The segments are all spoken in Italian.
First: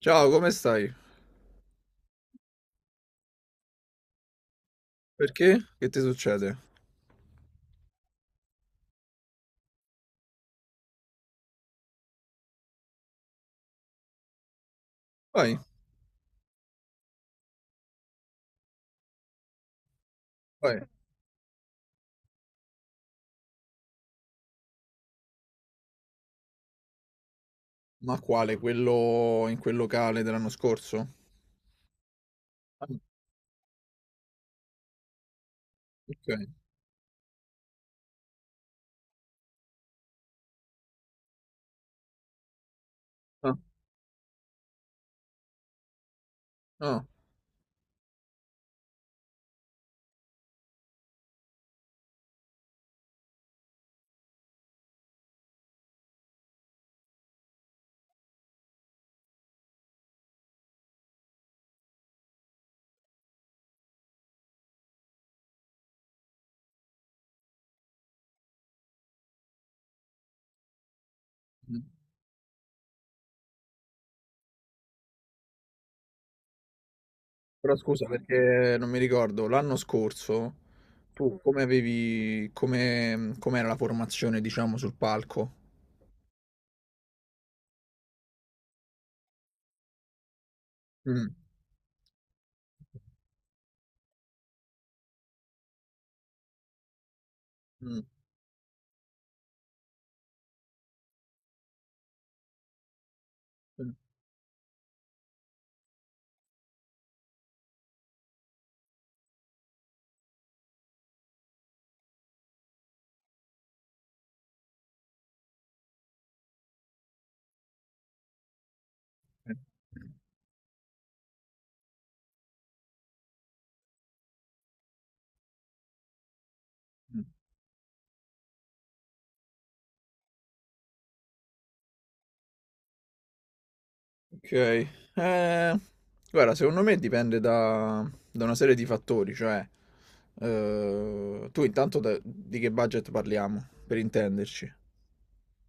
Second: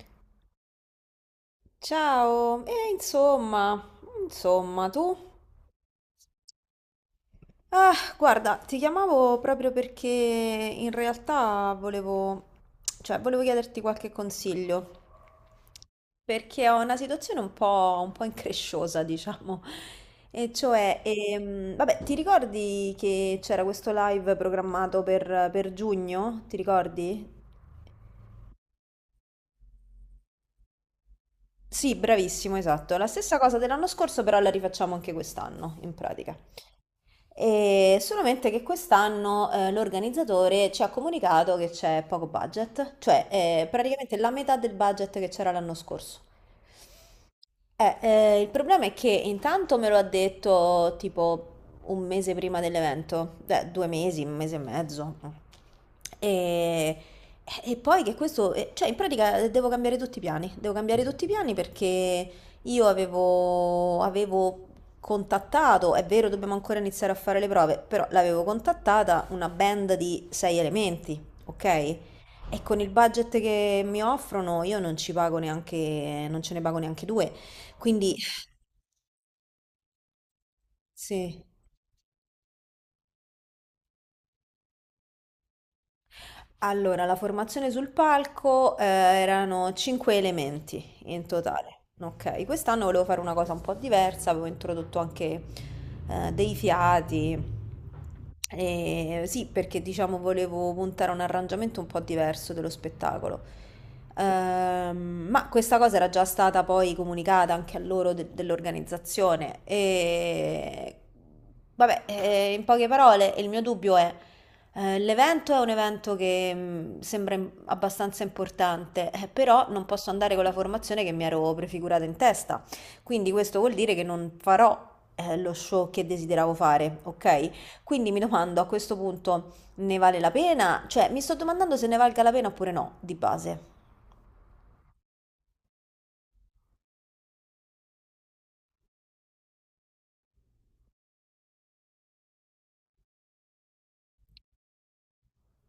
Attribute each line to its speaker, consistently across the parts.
Speaker 1: Ciao, come stai?
Speaker 2: Ciao, e insomma, tu?
Speaker 1: Perché? Che ti succede?
Speaker 2: Ah, guarda, ti chiamavo proprio perché in realtà cioè, volevo chiederti qualche consiglio,
Speaker 1: Vai,
Speaker 2: perché ho una situazione un po' incresciosa, diciamo. E
Speaker 1: vai.
Speaker 2: cioè, vabbè, ti ricordi che c'era questo live programmato per giugno? Ti ricordi?
Speaker 1: Ma quale? Quello in quel locale dell'anno scorso?
Speaker 2: Sì, bravissimo,
Speaker 1: Ah,
Speaker 2: esatto. La stessa cosa dell'anno scorso, però la rifacciamo anche quest'anno, in pratica.
Speaker 1: ok.
Speaker 2: E solamente che quest'anno l'organizzatore ci ha comunicato che c'è poco budget, cioè
Speaker 1: Ah,
Speaker 2: praticamente la metà del budget che c'era l'anno scorso.
Speaker 1: ah.
Speaker 2: Il problema è che intanto me lo ha detto tipo un mese prima dell'evento, beh, 2 mesi, un mese e mezzo. E, e poi che questo, cioè in pratica devo cambiare tutti i piani, devo cambiare tutti i piani perché io avevo contattato, è vero, dobbiamo ancora iniziare a fare le prove, però l'avevo contattata una band di sei elementi, ok?
Speaker 1: Mm.
Speaker 2: E con il budget che mi offrono io non ci pago neanche, non ce ne pago neanche due.
Speaker 1: Però scusa,
Speaker 2: Quindi,
Speaker 1: perché non mi ricordo, l'anno scorso tu
Speaker 2: sì,
Speaker 1: com'era la formazione, diciamo, sul palco?
Speaker 2: allora la formazione sul palco erano cinque elementi in
Speaker 1: Mm,
Speaker 2: totale. Ok, quest'anno volevo fare una cosa un po' diversa, avevo introdotto anche dei fiati.
Speaker 1: mm,
Speaker 2: E sì, perché diciamo volevo puntare a un arrangiamento un po' diverso dello spettacolo.
Speaker 1: mm,
Speaker 2: Ma questa cosa era già stata poi comunicata anche a loro dell'organizzazione. E vabbè, in poche parole, il mio dubbio è. L'evento è un evento che sembra abbastanza importante,
Speaker 1: mm.
Speaker 2: però non posso andare con la formazione che mi ero prefigurata in testa. Quindi questo vuol dire che non farò lo show che desideravo fare,
Speaker 1: Mm.
Speaker 2: ok? Quindi mi domando, a questo punto ne vale la pena? Cioè, mi sto domandando se ne valga la pena oppure no, di base.
Speaker 1: Ok, guarda, secondo me dipende da una serie di fattori, cioè tu intanto di che budget parliamo, per intenderci.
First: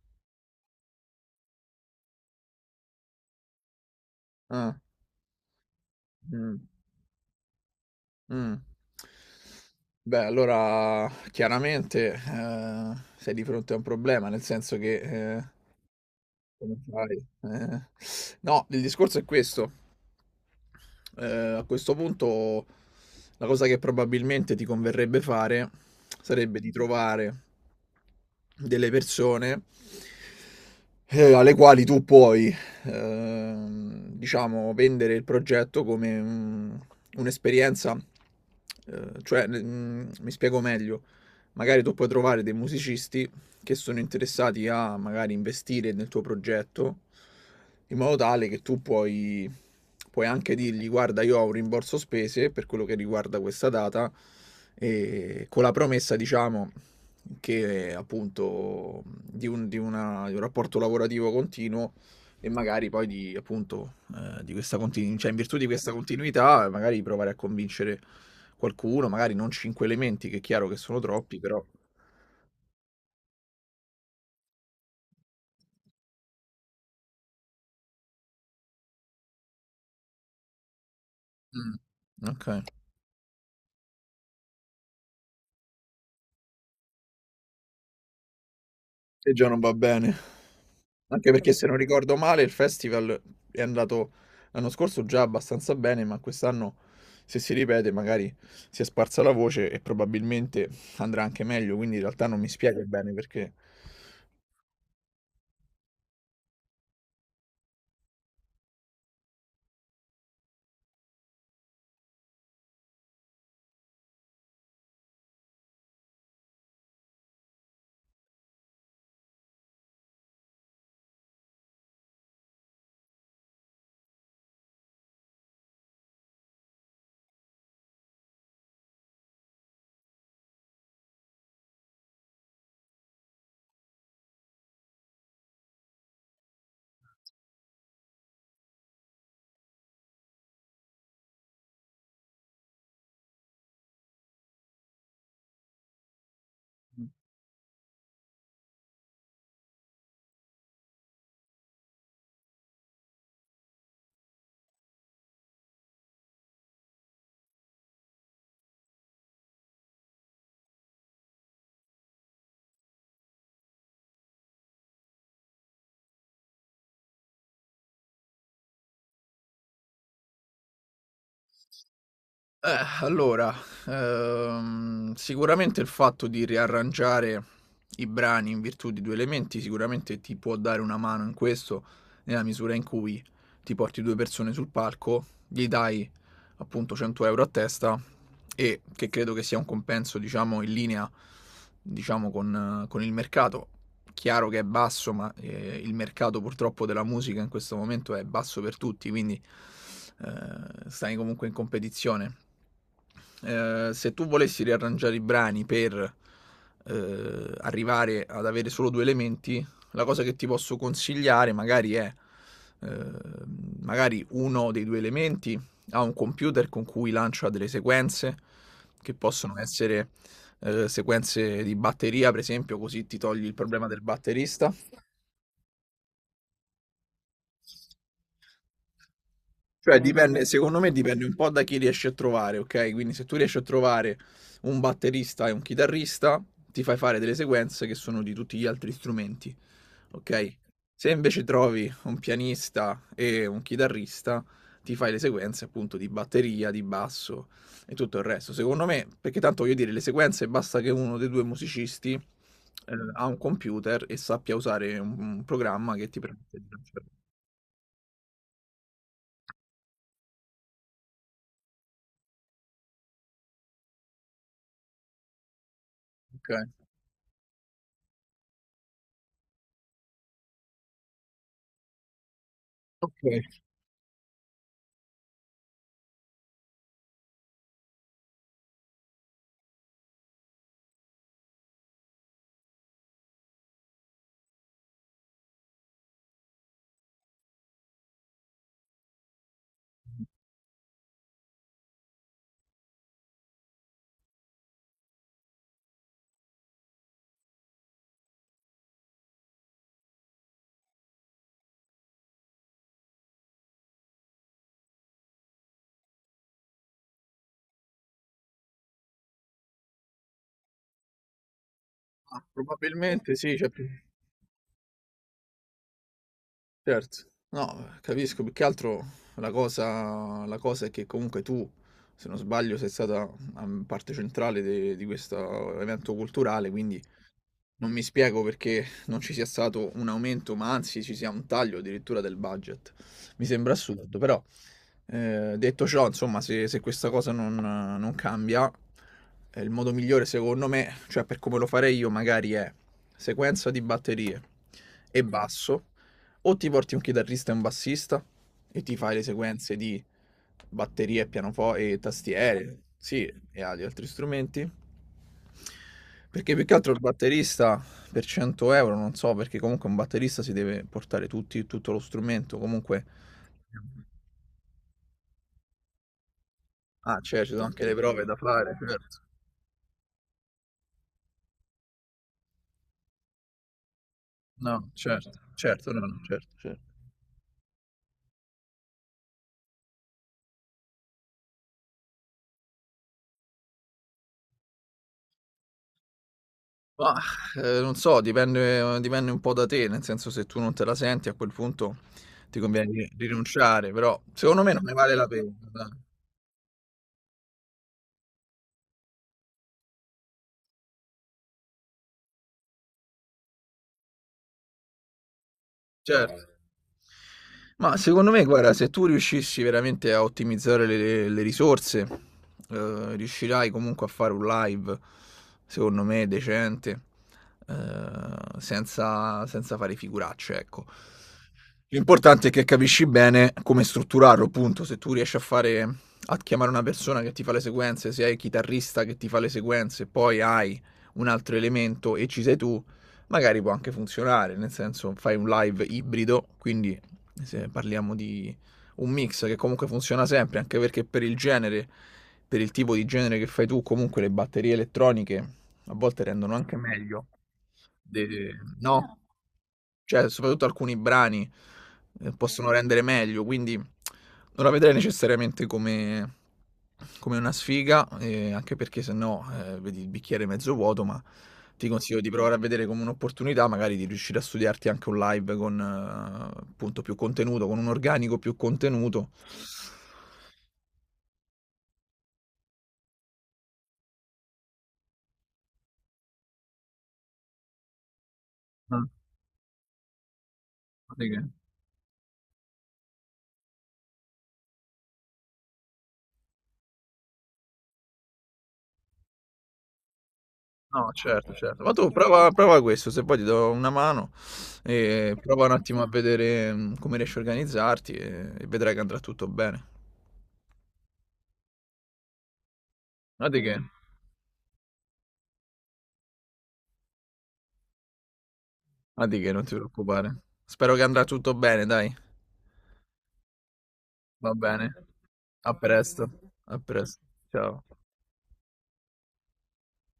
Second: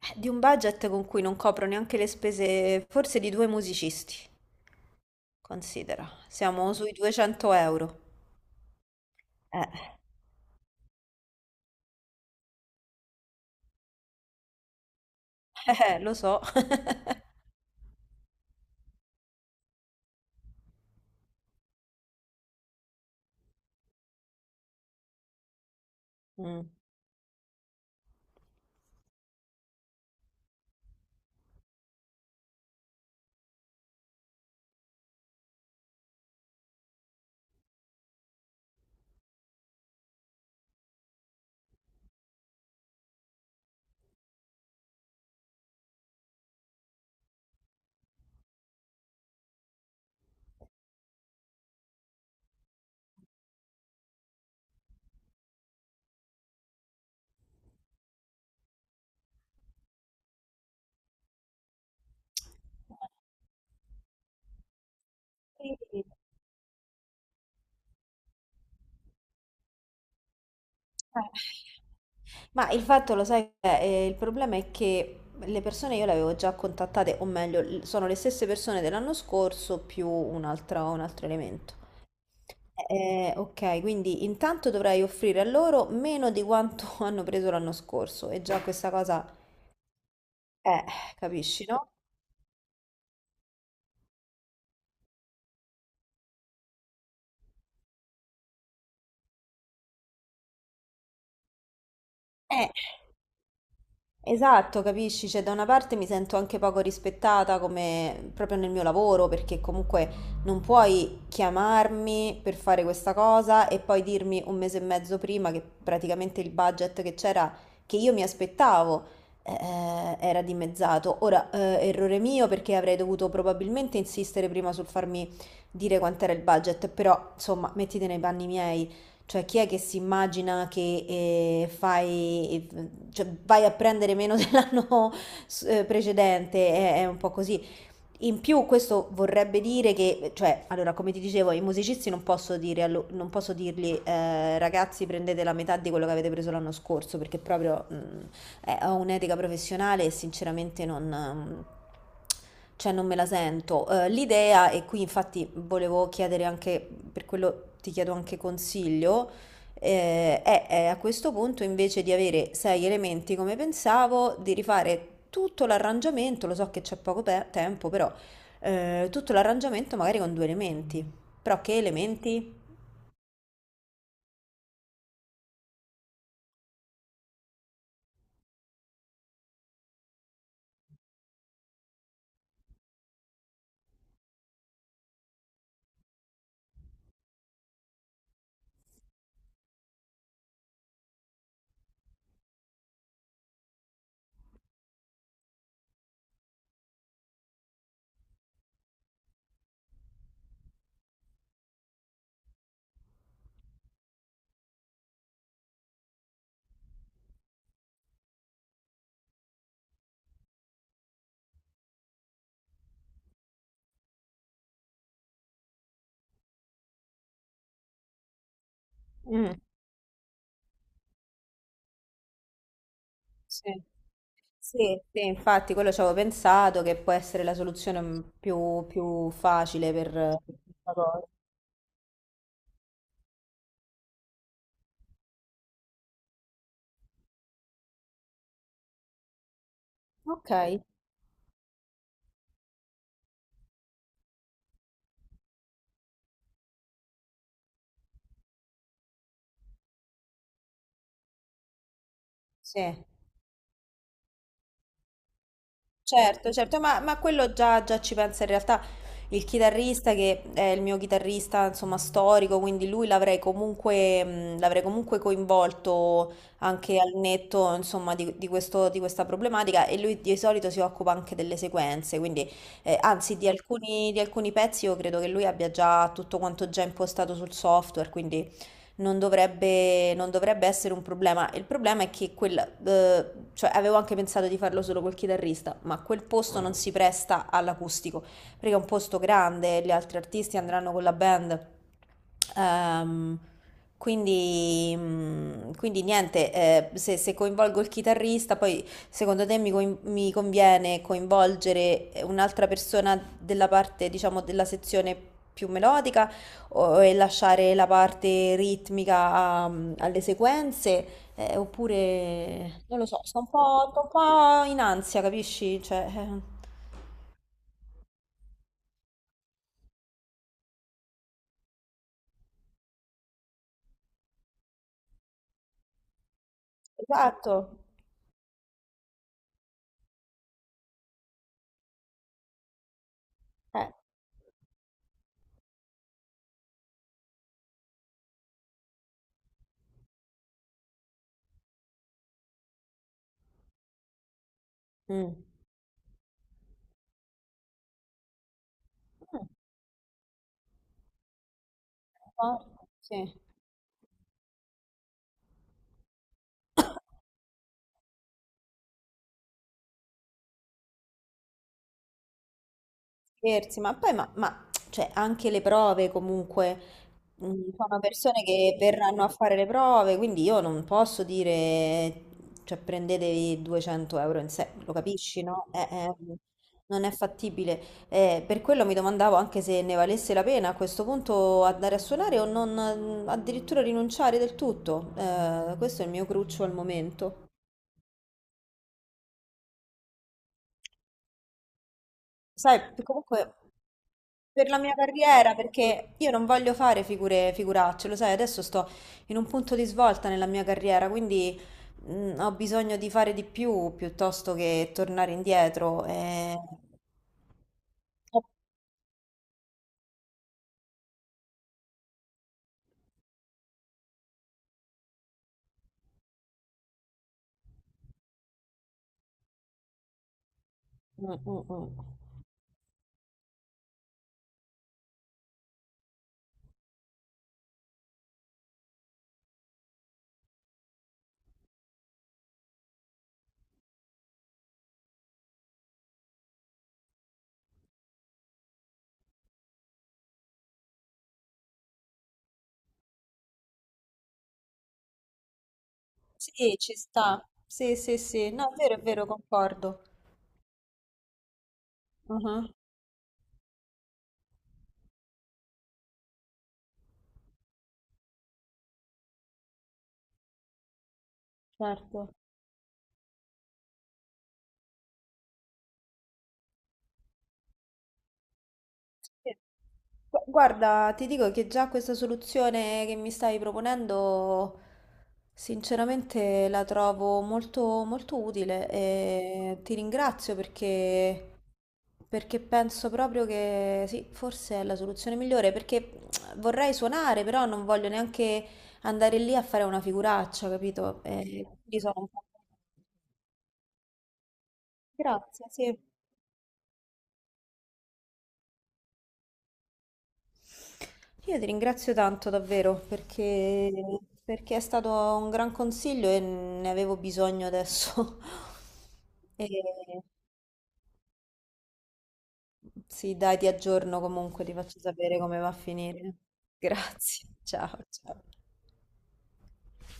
Speaker 2: Di un budget con cui non copro neanche le spese, forse di due musicisti.
Speaker 1: Ah,
Speaker 2: Considera,
Speaker 1: mm,
Speaker 2: siamo sui 200 euro.
Speaker 1: mm.
Speaker 2: Eh,
Speaker 1: Beh, allora chiaramente sei di fronte a un problema, nel senso che eh,
Speaker 2: lo so.
Speaker 1: come fai? No, il discorso è questo. A questo punto, la cosa che probabilmente ti converrebbe fare sarebbe
Speaker 2: Mm.
Speaker 1: di trovare delle persone alle quali tu puoi, diciamo, vendere il progetto come un'esperienza, cioè, mi spiego meglio. Magari tu puoi trovare dei musicisti che sono interessati a, magari, investire nel tuo progetto, in modo tale che tu puoi anche dirgli: guarda, io ho un rimborso spese per quello che riguarda questa data, e con la promessa, diciamo, che, appunto, di un rapporto lavorativo continuo, e magari poi di, appunto, di questa continu cioè, in virtù di questa continuità, magari provare a convincere qualcuno, magari non 5 elementi, che è chiaro che sono troppi,
Speaker 2: Eh.
Speaker 1: però.
Speaker 2: Ma il fatto, lo sai, il problema è che le persone io le avevo già contattate, o meglio, sono le stesse persone dell'anno scorso più un altro elemento.
Speaker 1: Mh, okay.
Speaker 2: Ok, quindi intanto dovrei offrire a loro meno di quanto hanno preso l'anno scorso e già questa cosa,
Speaker 1: E già non va bene.
Speaker 2: eh,
Speaker 1: Anche perché,
Speaker 2: capisci,
Speaker 1: se non
Speaker 2: no?
Speaker 1: ricordo male, il festival è andato l'anno scorso già abbastanza bene, ma quest'anno, se si ripete, magari si è sparsa la voce e probabilmente andrà anche meglio, quindi in realtà non mi
Speaker 2: Eh.
Speaker 1: spiego bene perché.
Speaker 2: Esatto, capisci? Cioè, da una parte mi sento anche poco rispettata come proprio nel mio lavoro, perché comunque non puoi chiamarmi per fare questa cosa e poi dirmi un mese e mezzo prima che praticamente il budget che c'era, che io mi aspettavo, era dimezzato. Ora, errore mio perché avrei dovuto probabilmente insistere prima sul farmi dire quant'era il budget, però insomma, mettiti nei panni miei. Cioè, chi è che si immagina che fai, cioè, vai a prendere meno dell'anno precedente? È un po' così. In più, questo vorrebbe dire che, cioè, allora, come ti dicevo, i musicisti non posso dirgli, ragazzi, prendete la metà di quello che avete preso l'anno scorso, perché proprio ho un'etica professionale e sinceramente non, cioè non me la sento. L'idea, e qui infatti volevo chiedere anche, per quello ti chiedo anche consiglio, e a questo punto, invece di avere sei elementi come pensavo, di rifare tutto l'arrangiamento, lo so che c'è poco tempo, però tutto l'arrangiamento magari con due elementi. Però che elementi?
Speaker 1: Allora, sicuramente il fatto di riarrangiare i brani in virtù di 2 elementi sicuramente ti può dare una mano in questo, nella misura in cui ti porti 2 persone sul palco, gli dai appunto 100 € a testa, e che credo che sia un compenso, diciamo, in linea, diciamo, con con il mercato. Chiaro che è basso, ma il mercato, purtroppo, della musica in questo momento è basso per tutti, quindi stai comunque in competizione. Eh, se tu volessi riarrangiare i brani per arrivare ad avere solo due elementi, la cosa che ti posso consigliare, magari, è eh, magari uno dei due elementi ha un computer con cui lancia delle sequenze, che possono
Speaker 2: Mm.
Speaker 1: essere sequenze di batteria, per esempio, così ti togli il
Speaker 2: Sì.
Speaker 1: problema del batterista.
Speaker 2: Sì, sì, infatti quello ci avevo pensato che può essere la soluzione più facile
Speaker 1: Cioè, non so,
Speaker 2: per
Speaker 1: dipende,
Speaker 2: per
Speaker 1: se... secondo me
Speaker 2: questa
Speaker 1: dipende
Speaker 2: cosa.
Speaker 1: un po' da chi riesci a trovare, ok? Quindi se tu riesci a trovare un batterista e un chitarrista, ti fai fare delle sequenze che sono di tutti gli altri strumenti,
Speaker 2: Ok,
Speaker 1: ok? Se invece trovi un pianista e un chitarrista, ti fai le sequenze, appunto, di batteria, di basso e tutto il resto. Secondo me, perché tanto voglio dire, le sequenze, basta che uno dei due musicisti
Speaker 2: sì.
Speaker 1: ha un computer e sappia usare un programma che ti
Speaker 2: Certo,
Speaker 1: permette di
Speaker 2: certo, ma,
Speaker 1: trasferire,
Speaker 2: ma quello già ci pensa in realtà il chitarrista che è il mio chitarrista, insomma, storico, quindi lui l'avrei comunque coinvolto
Speaker 1: ok?
Speaker 2: anche al netto, insomma, di, di questa problematica e lui di solito si occupa anche delle sequenze, quindi
Speaker 1: Ok.
Speaker 2: anzi di alcuni pezzi io credo che lui abbia già tutto quanto già impostato sul software, quindi non dovrebbe essere un problema. Il problema è che cioè avevo anche pensato di farlo solo col chitarrista, ma quel posto non si presta all'acustico, perché è un posto grande, gli altri artisti andranno con la band. Ehm, quindi niente, se coinvolgo il chitarrista, poi secondo te mi conviene coinvolgere un'altra persona della parte, diciamo, della sezione più melodica? E lasciare la parte ritmica alle sequenze,
Speaker 1: Ah,
Speaker 2: oppure non lo so,
Speaker 1: probabilmente
Speaker 2: sto un
Speaker 1: sì, cioè,
Speaker 2: po', sto un po' in ansia, capisci? Cioè,
Speaker 1: certo. No, capisco, più che altro la cosa è che, comunque, tu, se non sbaglio, sei stata parte centrale di questo evento culturale, quindi
Speaker 2: esatto.
Speaker 1: non mi spiego perché non ci sia stato un aumento, ma anzi ci sia un taglio, addirittura, del budget. Mi sembra
Speaker 2: Eh.
Speaker 1: assurdo, però detto ciò, insomma, se questa cosa non cambia, il modo migliore, secondo me, cioè per come lo farei io, magari è: sequenza di batterie e
Speaker 2: Mm. Mm,
Speaker 1: basso, o ti porti un chitarrista e un bassista e ti fai le
Speaker 2: un
Speaker 1: sequenze di batterie, pianoforte e
Speaker 2: po'.
Speaker 1: tastiere,
Speaker 2: Sì.
Speaker 1: sì, e agli altri strumenti. Perché, più che altro, il batterista per 100 euro, non so, perché comunque un batterista si deve portare tutto lo strumento, comunque.
Speaker 2: Scherzi, ma poi cioè, anche le prove comunque,
Speaker 1: Ah, certo, ci sono anche le
Speaker 2: sono
Speaker 1: prove da
Speaker 2: persone
Speaker 1: fare,
Speaker 2: che
Speaker 1: certo.
Speaker 2: verranno a fare le prove, quindi io non posso dire, cioè prendetevi 200 euro in sé,
Speaker 1: No,
Speaker 2: lo
Speaker 1: certo,
Speaker 2: capisci, no?
Speaker 1: certo, no, no, certo, certo.
Speaker 2: Non è fattibile. Per quello mi domandavo anche se ne valesse la pena a questo punto andare a suonare o non addirittura rinunciare del tutto. Questo è il mio cruccio al
Speaker 1: Mah,
Speaker 2: momento.
Speaker 1: non so, dipende un po' da te, nel senso, se tu non te la senti, a quel punto ti
Speaker 2: Sai,
Speaker 1: conviene ri
Speaker 2: comunque
Speaker 1: rinunciare, però secondo
Speaker 2: per
Speaker 1: me
Speaker 2: la
Speaker 1: non ne
Speaker 2: mia
Speaker 1: vale la pena,
Speaker 2: carriera,
Speaker 1: dai.
Speaker 2: perché io non voglio fare figure, figuracce, lo sai, adesso sto in un punto di svolta nella mia carriera, quindi ho bisogno di fare di più piuttosto che tornare indietro.
Speaker 1: Certo. Ma, secondo me, guarda, se tu riuscissi veramente a ottimizzare le risorse, riuscirai comunque a fare un live, secondo me, decente, senza fare figuracce, ecco.
Speaker 2: Mm, mm, mm.
Speaker 1: L'importante è che capisci bene come strutturarlo. Appunto, se tu riesci a chiamare una persona che ti fa le sequenze, se hai il chitarrista che ti fa le sequenze, poi hai un altro elemento e ci sei tu, magari può anche funzionare, nel senso, fai un live ibrido, quindi se parliamo di un mix che comunque funziona sempre, anche perché per il genere, per il tipo di genere che fai tu, comunque le batterie elettroniche a volte rendono anche
Speaker 2: Sì, ci
Speaker 1: meglio.
Speaker 2: sta. Sì, sì, sì.
Speaker 1: de-
Speaker 2: No, è
Speaker 1: no?
Speaker 2: vero, concordo.
Speaker 1: Cioè, soprattutto alcuni brani,
Speaker 2: Mhm,
Speaker 1: possono rendere meglio, quindi non la vedrei necessariamente come una sfiga, anche perché, se no, vedi il bicchiere mezzo vuoto, ma ti consiglio di
Speaker 2: certo.
Speaker 1: provare a vedere come un'opportunità, magari, di riuscire a studiarti anche un live con, appunto, più contenuto, con un organico più contenuto.
Speaker 2: Sì. Guarda, ti dico che già questa soluzione che mi stai proponendo, sinceramente la trovo molto, molto utile
Speaker 1: Ah,
Speaker 2: e ti ringrazio
Speaker 1: sì.
Speaker 2: perché penso proprio che sì, forse è la soluzione migliore, perché vorrei suonare, però non voglio neanche andare lì a fare una figuraccia,
Speaker 1: No,
Speaker 2: capito? E
Speaker 1: certo, certo. Ma
Speaker 2: quindi
Speaker 1: tu
Speaker 2: sono un po'.
Speaker 1: prova prova questo, se poi ti do una mano, prova
Speaker 2: Grazie,
Speaker 1: un
Speaker 2: sì.
Speaker 1: attimo a vedere, come riesci a organizzarti, e vedrai che andrà tutto bene.
Speaker 2: Io ti ringrazio tanto davvero
Speaker 1: Ma di che?
Speaker 2: perché è stato un gran consiglio e ne avevo bisogno adesso.
Speaker 1: Ma di che, non
Speaker 2: E
Speaker 1: ti preoccupare. Spero che andrà tutto bene, dai.
Speaker 2: sì, dai, ti aggiorno
Speaker 1: Va
Speaker 2: comunque, ti
Speaker 1: bene.
Speaker 2: faccio sapere come va a
Speaker 1: A presto.
Speaker 2: finire.
Speaker 1: A pres
Speaker 2: Grazie,
Speaker 1: ciao.
Speaker 2: ciao, ciao.